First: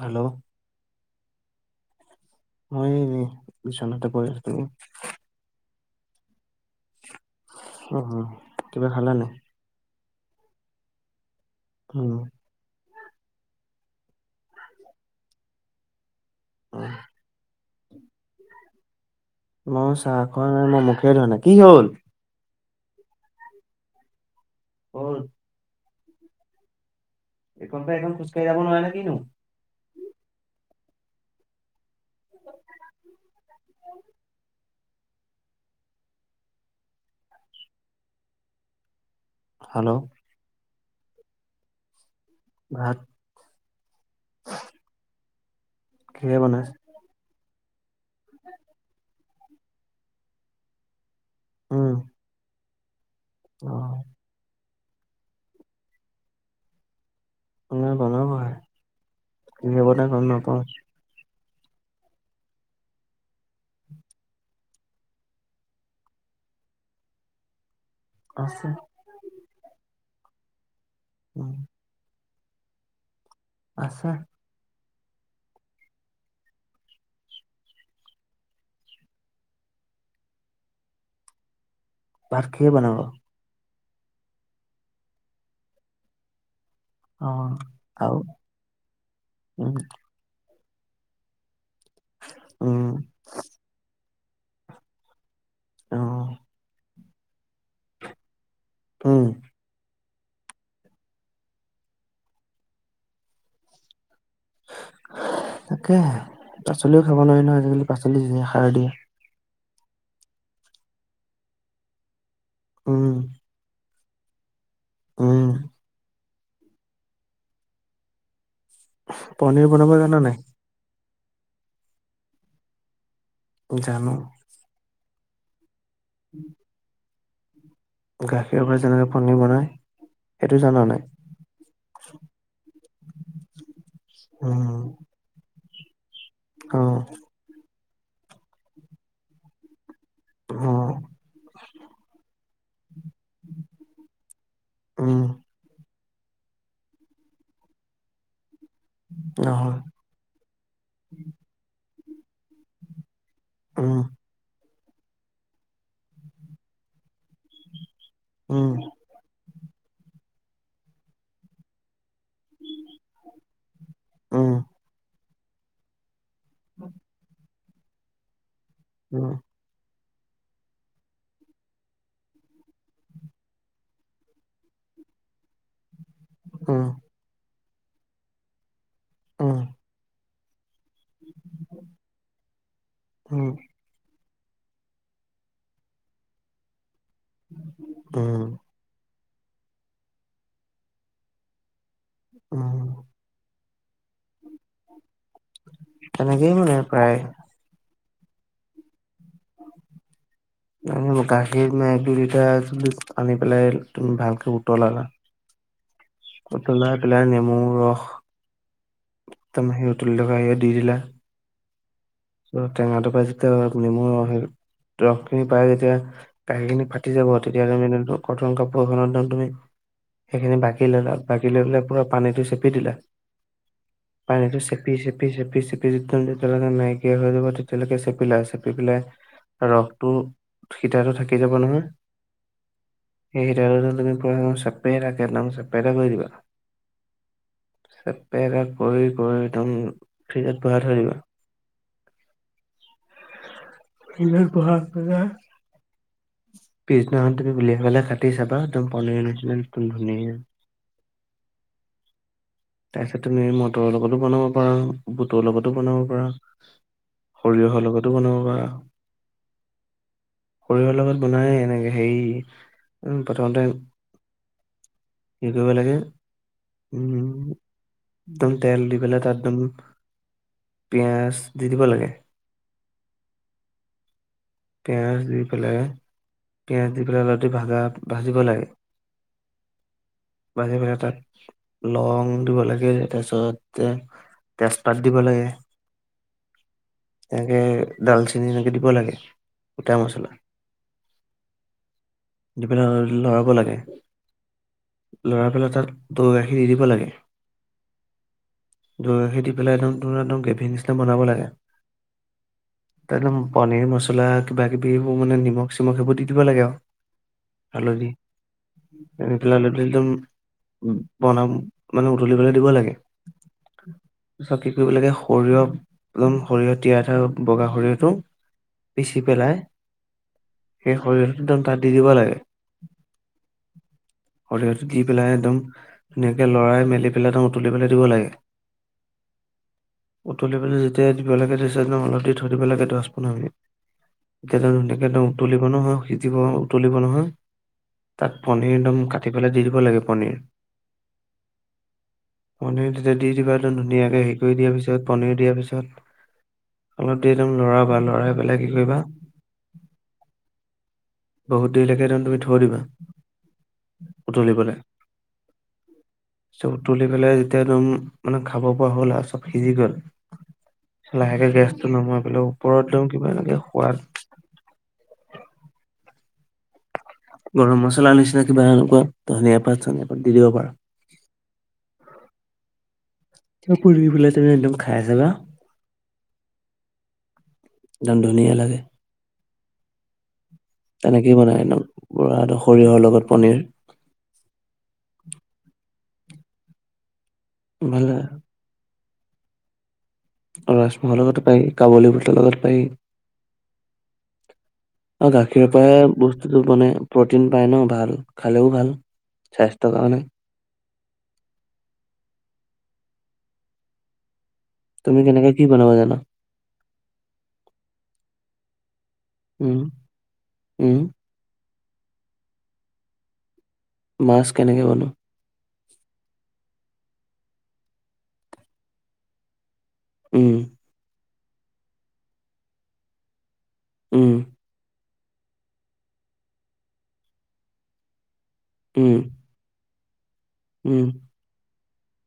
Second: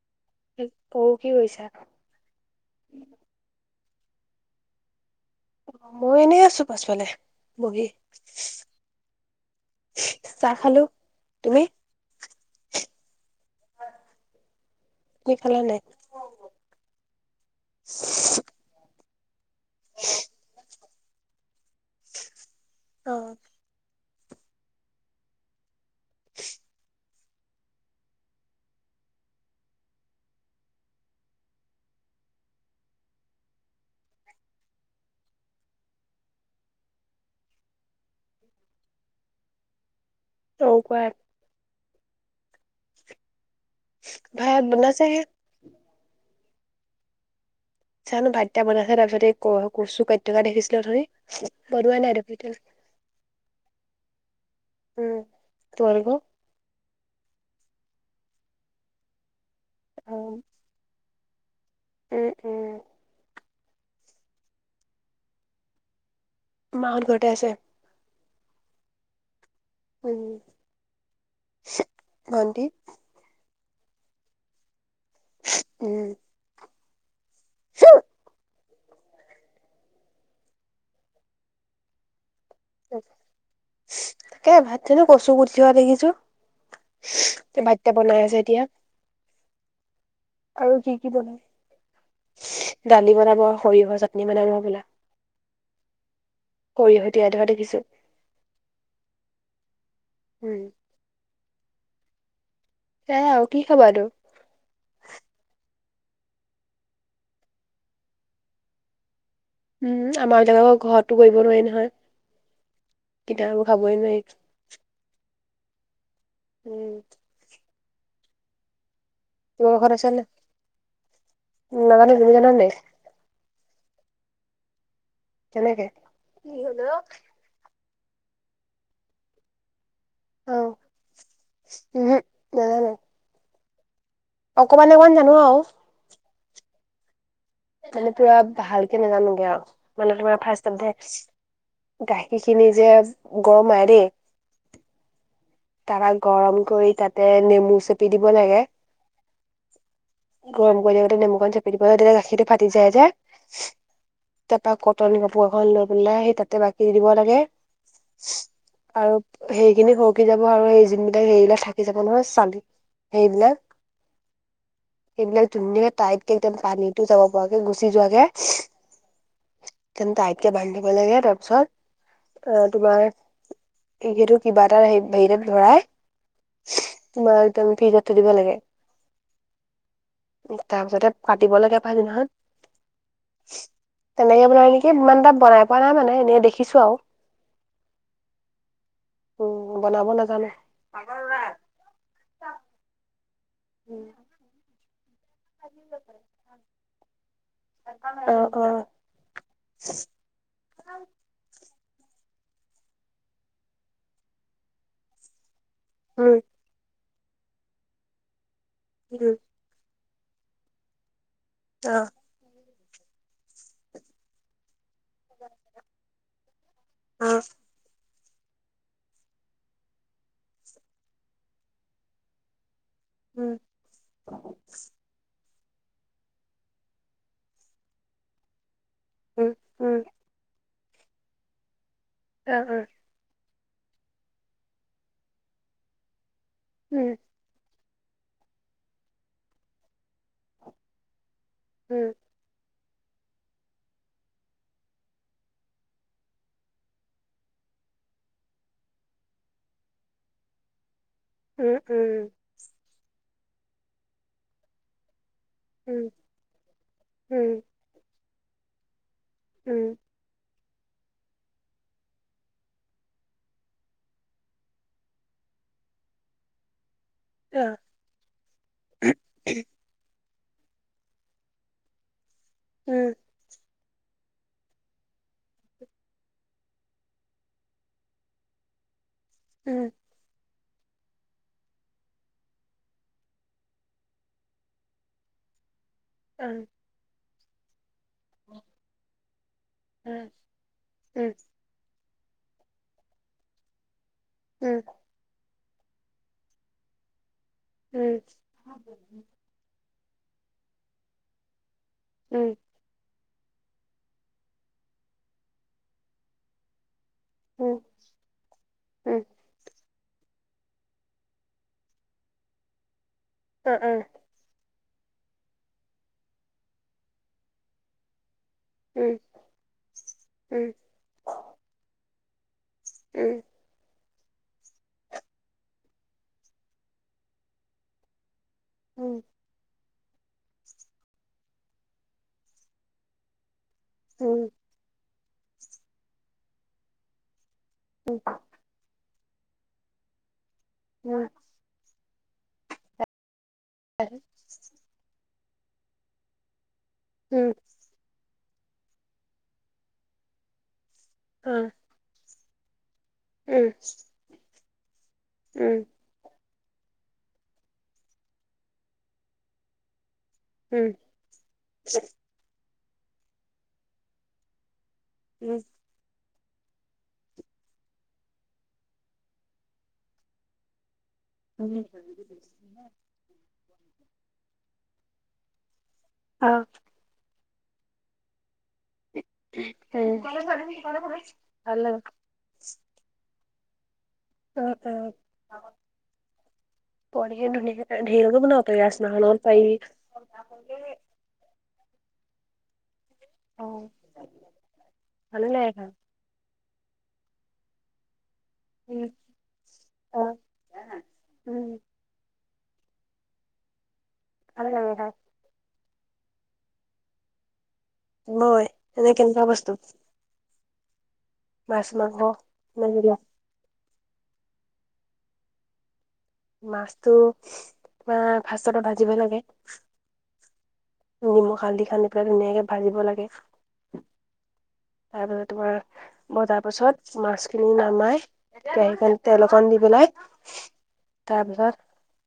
Hello. অ' কি কৰিছা? মই এ এনেই বিছনাতে পৰি আছো তুমি? মই এনেই আছো পাছফালে বহি। অ কিবা খালা নাই চাহ খালো। তুমি? উম। তুমি খালা নাই? উম মই চাহ খোৱা নাই। মই মুখে ধোৱা নাই, কি হ'ল? অ'। [unintelligible] [inaudible] এইখন পৰা এইখন খোজ কাঢ়ি যাব নোৱাৰে নে কিনো? [unintelligible] হাল্ল? ' অ' কোৱা। ভাত ভাত বনাইছে হে। কোনে বনাইছে? জানো ভাত কেইটা বনাইছে তাৰপিছত এই ক কচু কাটি থকা দেখিছিলো অথনি উম বনুৱাই নাই দেখোন এতিয়া। অ'। উম, তোমালোকৰ? মোৰ বনাব হে, কিহে বনাই গম নাপাওঁ? উম উম টো মাহত ঘৰতে আছে? আছে। উম। উম। চে ভন্টি? আছে। উম। [unintelligible] ভাত খে বনাব? তাকে ভাত থনো কচু পুঠিৱা দেখিছো। অ ভাতকেইটা আৰু বনাই আছে এতিয়া উম। আৰু কি কি বনাই? উম দালি বনাব আৰু সৰিয়হৰ চাটনি বনাব হবলা। অ। কৰি [unintelligible] ধৰা দেখিছো। কি? উম। এয়াই আৰু কি খাবা নো? তাকে, পাচলিও খাব নোৱাৰি নহয় আজিকালি পাচলি যিহে সাৰ দিয়ে। উম, আমাৰ ইয়াত আকৌ ঘৰটো কৰিব নোৱাৰি নহয়। উম। এতিয়া আৰু খাবই নোৱাৰি। উম। উম। পনীৰ তোমালোকৰ বনাব ঘৰত আছে জানা নে? নাই নাজানো তুমি জানা নাই? জানো। কেনেকে? কি হল অ? গাখীৰৰ পৰা যেনে পনীৰ বনায় সেইটো জান নাই? উহো নাজানো। উম, অকমান অকমান জানো আৰু। অ। মানে পুৰা ভালকে নাজানোগে আৰু মানে তোমাৰ অ, ফাৰ্ষ্টত ধে গাখীৰখিনি যে গৰমাই দেই। উম। তাপা গৰম কৰি তাতে নেমু চেপি দিব লাগে। নহল। গৰম কৰি দিওঁতে নেমু অকন চেপি দিব লাগে, তেতিয়া গাখীৰটো ফাটি যায় যে। উম তাপা কটন কাপোৰ এখন লৈ পেলাই সি তাতে বাকি দিব লাগে। উম, আৰু সেইখিনি হওক থাকি যাব আৰু এই যিন বিলাক সেইবিলাক থাকি যাব নহয় চালি সেইবিলাক। উম, এইবিলাক ধুনীয়াকে টাইতকে একদম পানীটো যাব পৰাকে গুচি যোৱাকে। উম তেন্ত তাইতকে বান্ধ দিব লাগে তাৰপিছত, আঁহ তোমাৰ সিহেটো কিবা এটা আহি বেগ এটাত ভৰাই, উম, তোমাৰ একদম ফ্ৰিজত থৈ দিব লাগে। উম, তাৰ পিছতে কাটিব লাগে পাছদিনাখন। উম, তেনেকে বনাই নেকি, ইমান এটা বনাই পোৱা নাই মানে এনেই দেখিছো আও। উম উম বনাব নাজানো। [inaudible] উম। উম। তেনেকেই মানে প্ৰায়। অঁ অঁ। [inaudible] [inaudible] গাখীৰ এক দুই লিটাৰ আনি পেলাই তুমি ভালকে উতলালা। উম। উতলাই পেলাই নেমু ৰস, উম একদম সেই উতলি থকা হেয়াত দি দিলা। অঁ উম টেঙাটো পাই যেতিয়া নেমু ৰসখিনি, ৰস খিনি পাই যেতিয়া গাখীৰ খিনি ফাটি যাব, অ তেতিয়াহলে জামিনিটো কতন কাপোৰ এখনত একদম তুমি, সেইখিনি বাকি ল'লা বাকি লৈ পেলাই পুৰা পানীটো চেপি দিলা। উম পানীটো চেপি চেপি চেপি চেপি একদম নাই কিয়া হৈ যাব, তেতিয়ালৈকে চেপিলা চেপি পেলাই, উম উম ৰসটো হিতাইটো থাকি যাব নহয়। অঁ অঁ। [unintelligible] উম অ পেইলত ঘহি ঘহি একদম ফ্ৰিজত ভৰাই থৈ দিবা। উম। [inaudible] পিছদিনাখন তুমি উলিয়াই পেলাই কাটি চাবা একদম পনীৰ নিচি একদম ধুনীয়া। উম উম। তাৰপিছত তুমি মটৰ লগতো বনাব পাৰা, বুটৰ লগত টো উম বনাব পাৰা, ভাল সৰিয়হৰ লগতো বনাব পাৰা। উম। সৰিয়হৰ লগত বনাই এনেকে হেৰি, উম প্ৰথমতে কি কৰিব লাগে উম উম। অ। একদম তেল দি পেলাই তাত একদম পিয়াঁজ দি দিব লাগে। উম। পিয়াজ দি পেলাই, পিয়াজ দি পেলাই অলপ দেৰি ভাজা ভাজিব লাগে। উম। বাঢ়ে বাঢ়ে তাত। লং দিব লাগে তাৰপিছত তেজপাত দিব লাগে। অ। এনেকে ডালচেনি এনেকে দিব লাগে। গোটা মছলা, দি পেলাই লৰাব লাগে। উম। লৰাই পেলে তাত দৈ গাখীৰ দি দিব লাগে তাত। দি পেলায় এনো তোৰ একদম গ্ৰেভিং নিচিনা বনাব লাগে। উম। তত পনীৰ মচলা কিবা-কিবি এইবোৰ দি দিব মানে নিমখ-চিমখ সেইবোৰ দি দিব লাগে আও। হালধি। লালটি দম বনাম, মানে উতলিবলৈ দিব লাগে। আ আ। তাৰপিছত কি কৰিব লাগে সৰিয়হ, একদম সৰিয়হ তিয়াই থৈ বগা সৰিয়হটো। পিচি পেলাই, সেই সৰিয়হ একদম তাত দি দিব লাগে। উম। সৰিয়হ টো দি পেলাই একদম। একে লৰই মেলি পেলেটো ধুনীয়াকে লৰাই মেলি পেলাই তাক উতলিবলৈ দিব লাগে। উম। উতলি পেলাই যেতিয়া দিব লাগে তাৰ পিছত অলপ দেৰি থৈ দিব লাগে দশ পোন্ধৰ মিনিট। ধুনাকে টো একদম উতলিব নহয়, সিজিব উতলিব নহয়। তাত। পনধিদম কাটি পেলাই দি দিব লাগে পনীৰ। উম। [unintelligible] পনীৰ তেতিয়া দি দিবা ধুনীয়াকে হেৰি কৰি দিয়া পিছত পনীৰ দিয়াৰ পিছত। অলপ দেৰি একদম লৰাবা, লৰাই পেলাই কি কৰিবা। বহুত দেৰিলৈকে একদম তুমি থৈ দিবা। উম। উতলিবলে। উম। চব উতলি পেলাই যেতিয়া একদম মানে খাব পৰা হ'ল আৰু চব সিজি গ'ল। লাহেকে গেছটো নমাই পেলাই ওপৰত একদম কিবা এনেকে সোৱাদ। উম। গৰম মছলা নিচিনা কিবা এনেকুৱা ধনিয়া পাত, চনিয়া পাত দি দিব পাৰা। উম। তিবা পৰি পেলাই তুমি একদম খাইছাবা। অ। দন ধুনিয়া লাগে। উম। তেনেকেই বনায় ন, পুৰা একদম সৰিয়হৰ লগত পনীৰ। অ', অ', পনীৰ খিনি ধুনীয়াকে ভাল ধেই লাগে [inaudible] ৰাজমহৰ লগত পাৰি। ৰাজমহৰ লগতো পাৰি, কাবলী বুটৰ লগত পাই। অ', আৰু ভালে লাগে গাখীৰ খাই। পৰাহে বস্তু মানে প্ৰটিন পায় ন ভাল, খালেও ভাল স্বাস্থ্যৰ কাৰণে। [unintelligible] উম'। ভালে লাগে খাই। তুমি কেনেকে কি বনাব জানা? মই, এনে কেনেকুৱা উম বস্তু? উম'। মাছ, মাংস [inaudible] মাছ কেনেকে বনোৱা? মাছতো তোমাৰ ফাষ্টতে ভাজিব লাগে। উম'। নিমখ, হালধি সানি পেলাই ধুনীয়াকে ভাজিব লাগে। উম'। তাৰপিছত তোমাৰ ভজাৰ পাছত মাছখিনি নমাই, কেৰাহী উম, খন তেল অক কণ দি পেলাই উম'। তাৰপাছত,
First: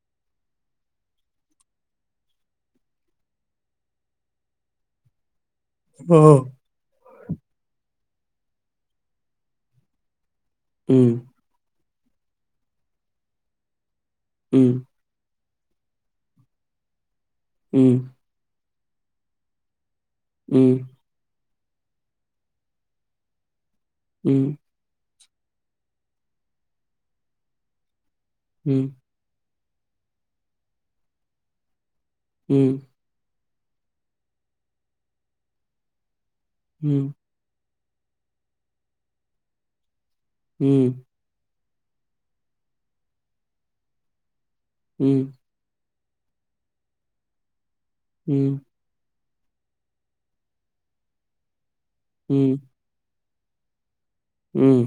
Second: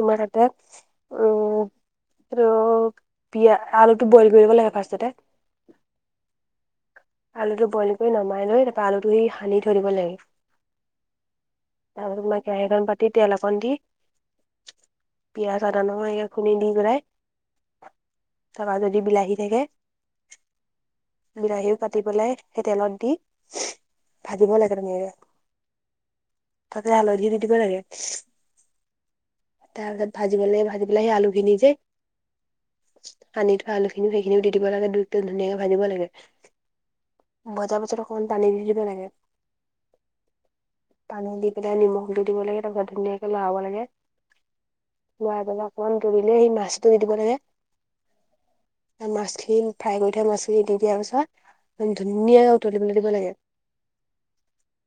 তোমাৰ তাতে [unintelligible] পিয়া- আলুটো বইল কৰিব লাগে ফাৰ্ষ্টতে। অ'। আলুটো বইল কৰি নমাই লৈ তাৰপা আলুটো সেই সানি থৈ দিব লাগে। উম'। তাৰপাছত তোমাৰ কেৰাহীখন পাতি তেল অকণ দি উম'। পিয়াঁজ, আদা, নহৰু এনেকে খুন্দি দি পেলাই উম'। তাপা যদি বিলাহী থাকে উম'। বিলাহীও কাটি পেলাই সেই তেলত দি, উম, ভাজিব লাগ তাতে ধুনীয়াকে, তাতে হালধি দি দিব লাগে। উম'। তাৰ পিছত ভাজি পেলাই ভাজি পেলাই সেই আলু খিনি যে। উম'। সানি থোৱা আলুখিনি সেইখিনিও দি দিব লাগে দু- ধুনীয়াকে ভাজিব লাগে। উম'। ভজা পিছত অকণমান পানী দি দিব লাগে। উম'। পানী দি পেলাই নিমখ দি দিব লাগে তাৰ পিছত ধুনীয়াকে লৰাব লাগে, উম, লৰাই পেলাই অকণমান দূবিলে সেই মাছটো দি দিব লাগে। উম'। মাছখিনি ফ্ৰাই কৰি থোৱা মাছখিনি দি দিয়াৰ পিছত। উম, উম, ধুনীয়াকে উতলিবলৈ দিব লাগে। উম'।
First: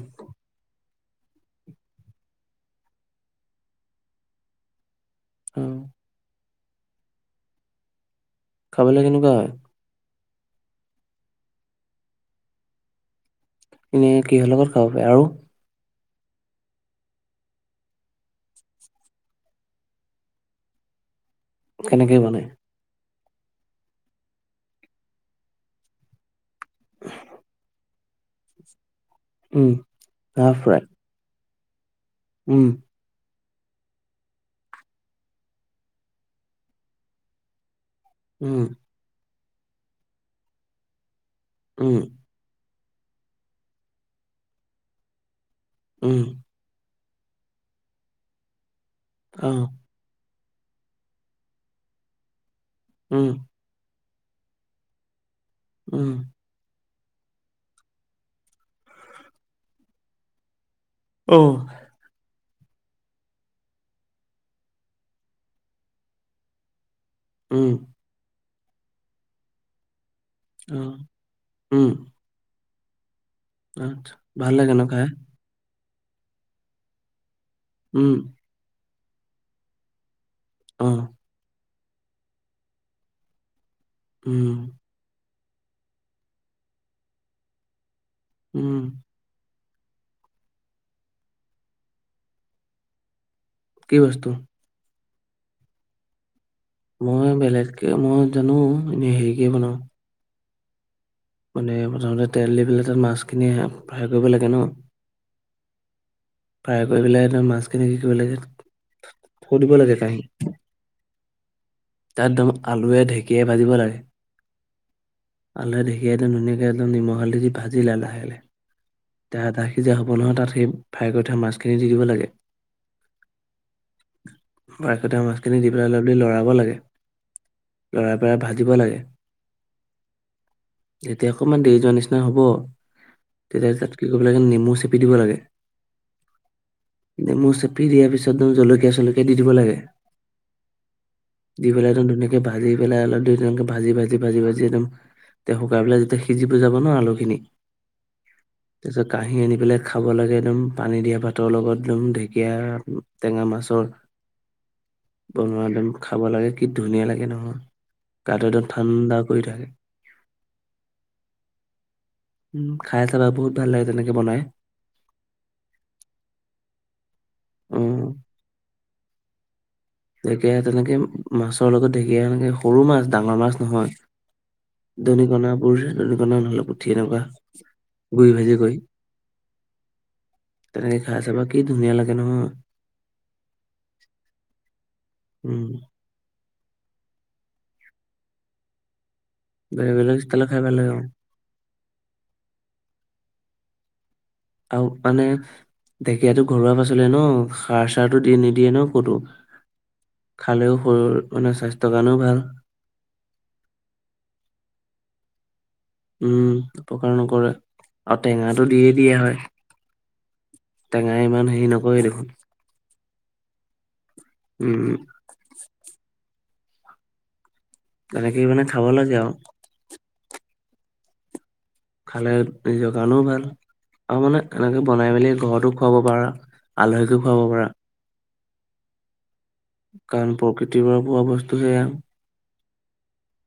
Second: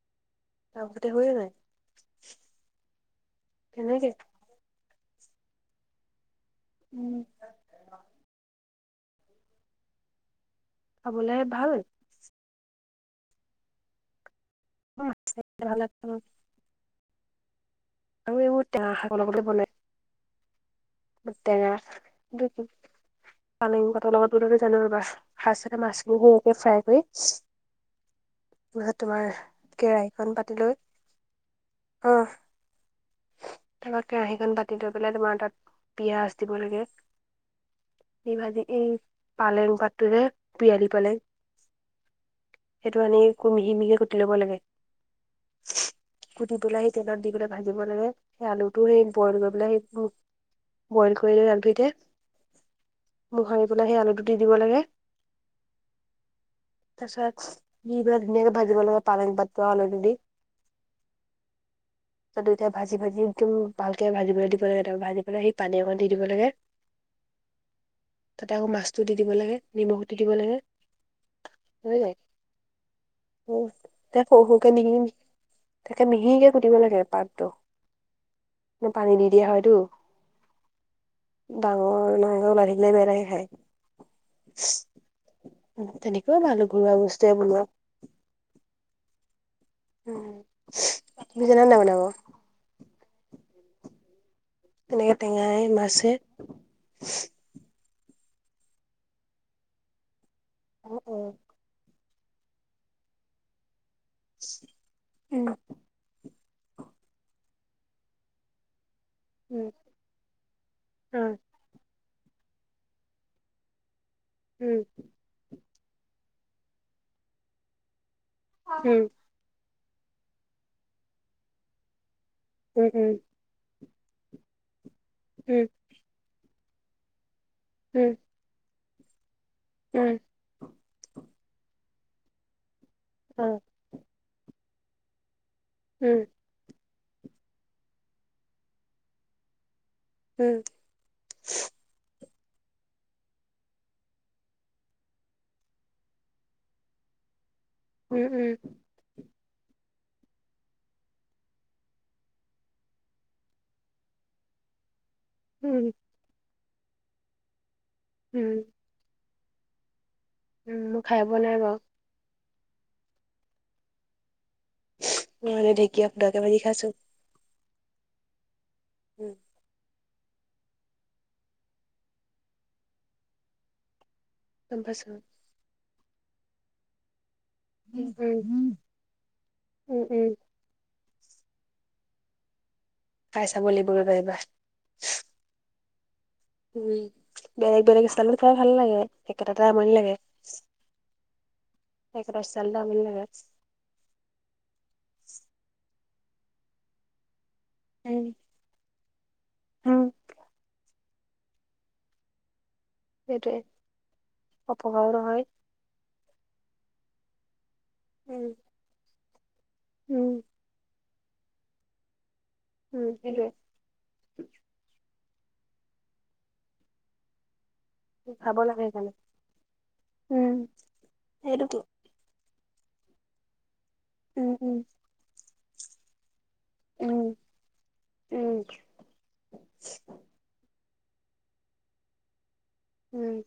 তাৰ পিছতে হৈয়ে যায়। এনেকে? উম। উম। খাবলৈ কেনেকুৱা হয়? খাবলে ভাল। এনে কিহৰ লগত খাব পাৰে আৰু? খাই ভাল লাগে, উমঁ। আৰু এইবোৰ টেঙা শাকৰ লগতে বনাই। টেঙা কেনেকে বনাই? পালেং পাতৰ লগত [unintelligible] সাজ থকা মাছখিনি সেই একে ফ্ৰাই কৰি। তাৰপিছত তোমাৰ, উম, কেৰাহীখন পাতি লৈ। অঁহ',। উমঁ। তাৰপৰা কেৰাহীখন পাতি লৈ পেলাই তোমাৰ তাত, পিয়াজ দিব লাগে। এই ভাজি, উম, এই পালেং পাতটো যে পিয়ালি পালেং। উমঁ। সেইটো আনি একো মিহি মিহিকে কুটি ল'ব লাগে। উমঁ। বিলাহী তেলত দি পেলাই ভাজিব লাগে, সেই আলুটো সেই বইল কৰি অ', পেলাই সেই, উমঁ। বইল কৰি লৈ আলু কেইটা, উম, মোহাৰি পেলাই সেই আলুটো দি দিব লাগে। উম। তাৰপিছত, দি পেলাই ধুনীয়াকে ভাজিব লাগে পালেং পাতটো আলুটো দি। অঁহ',। তাৰপিছত দুইটাই ভাজি ভাজি একদম ভালকে ভাজিবলৈ দিব লাগে তাৰপৰা ভাজি পেলাই সেই পানী অকণ দি দিব লাগে। উমঁ। তাতে আকৌ মাছটো দি দিব লাগে, নিমখ দি দিব লাগে। উমঁ। বুজিলি? উম, আচ্ছা, তে সৰু ভাল সৰুকে লাগে ন' মিহি, খাই? তাকে মিহিকে কুটিব লাগে পাতটো। উমঁ। মানে পানী দি দিয়া হয়টো। উম। ডাঙৰ-ডাঙৰ কে ওলাই থাকিলে বেয়া লাগে খাই। উম, উম তেনেকে। বৰ ভাল ঘৰুৱা বস্তুৱে বনোৱা। উমঁ। উম, তুমি জানা নে নাই বনাব? কি বস্তু? তেনেকে টেঙাই মাছে? মই বেলেগকে মই জানো এনেই হেৰিকে বনাও। অ', -অ',। মানে প্ৰথমতে তেল দি পেলাই তাত মাছখিনি ফ্ৰাই কৰিব লাগে ন। উমঁ। ফ্ৰাই কৰি পেলাই মাছখিনি কি কৰিব লাগে, থৈ উম, দিব লাগে কাহী। অ', তাত একদম আলুৱে ঢেঁকীয়াই ভাজিব লাগে। উমঁ। আলহে ঢেকিয়ে একদ ধুনাক একদম নিমখ হালধি দি ভাজিলা লাহে লাহে। উম। আধা কেজিয়ে হ'ব নহয় তাত সেই ফ্ৰাই কৰি থোৱা মাছখিনি দি দিব লাগে। উম উম। [unintelligible] মাছখিনি উম, দি পেলাই দি বুলি লৰাব লাগে। উম, লৰায় পৰাই ভাজিব লাগে। উম যেতিয়া অকণমান দেৰি যোৱা নিচিনা হব অ', তেতিয়া কি কৰিব লাগে নেমু চেপি দিব লাগে। উম এতিয়া নেমু চেপি দিয়া পিছত জলকীয়া চলকীয়া দি দিব লাগে। উম দি পেলাই একদম ধুনীয়াকে ভাজি পেলাই অলপাক ভাজি ভাজি ভাজি ভাজি একদম শুকাই পেলাই যেতিয়া সিজিব যাব ন আলুখিনি উম উম তাৰপিছত কাঁহী আনি পেলাই খাব লাগে একদম পানী দিয়া ভাতৰ লগত একম ঢেকীয়া আৰু টেঙা মাছৰ বনোৱা উম, একম খাব লাগে কি ধুনীয়া লাগে নহয় গাটো উম, একদম ঠাণ্ডা কৰি থাকে। উম মই খাই পোৱা নাই বাৰু। উ খাই চাবা বহুত ভাল লাগে তেনেকে বনাই। মে ঢেকীয়া [unintelligible] মাজি খাইছো উম উম ঢেকীয়া তেনেকে মাছৰ লগত ঢেকীয়া এনেকে সৰু মাছ ডাঙৰ মাছ নহয় গম পাইছো। দনীকণাবোৰ দনীকণা নহ'লে পুঠি এনেকুৱা উম, গৈ ভাজি উম, গৈ উম, উম, তেনেকে খাই চাবা কি ধুনীয়া লাগে নহয়। খাই চাব লাগিব এইবাৰ উম উম বেলেগ বেলেগ ষ্টাইলট খাই ভাল লাগে। একেটাতে আমনি বেলেগ লাগে। বেলেগ ষ্টাইলট খাই ভাল লাগে [unintelligible] আৰু মানে ঢেকীয়াতো ঘৰুৱা পাচলি ন সাৰ চাৰটো উম। দি নি দিয়ে ন ক'তো উম, খালেও শৰীৰ মানে স্বাস্থ্যৰ কাৰণেও ভাল সেইটোৱে অপকাৰাৰ নহয়। উম উপকাৰ নকৰে আৰু উম, টেঙাটো দিয়ে দিয়া হয়। উম টেঙাই ইমান হেৰি নকৰে দেখোন। উম সেইটোৱে। উম তেনেকে খাব মানে লাগে আৰু সেইকাৰণে উম সেইটো কি খালে নিজৰ কাৰণেও ভাল আৰু মানে উম, উম, এনেকে বনাই মেলি ঘৰতো খুৱাব পাৰা। উম, আলহীকো খুৱাব পাৰা। উম। কাৰণ প্ৰকৃতিৰ পৰা পোৱা বস্তু সেয়া। উম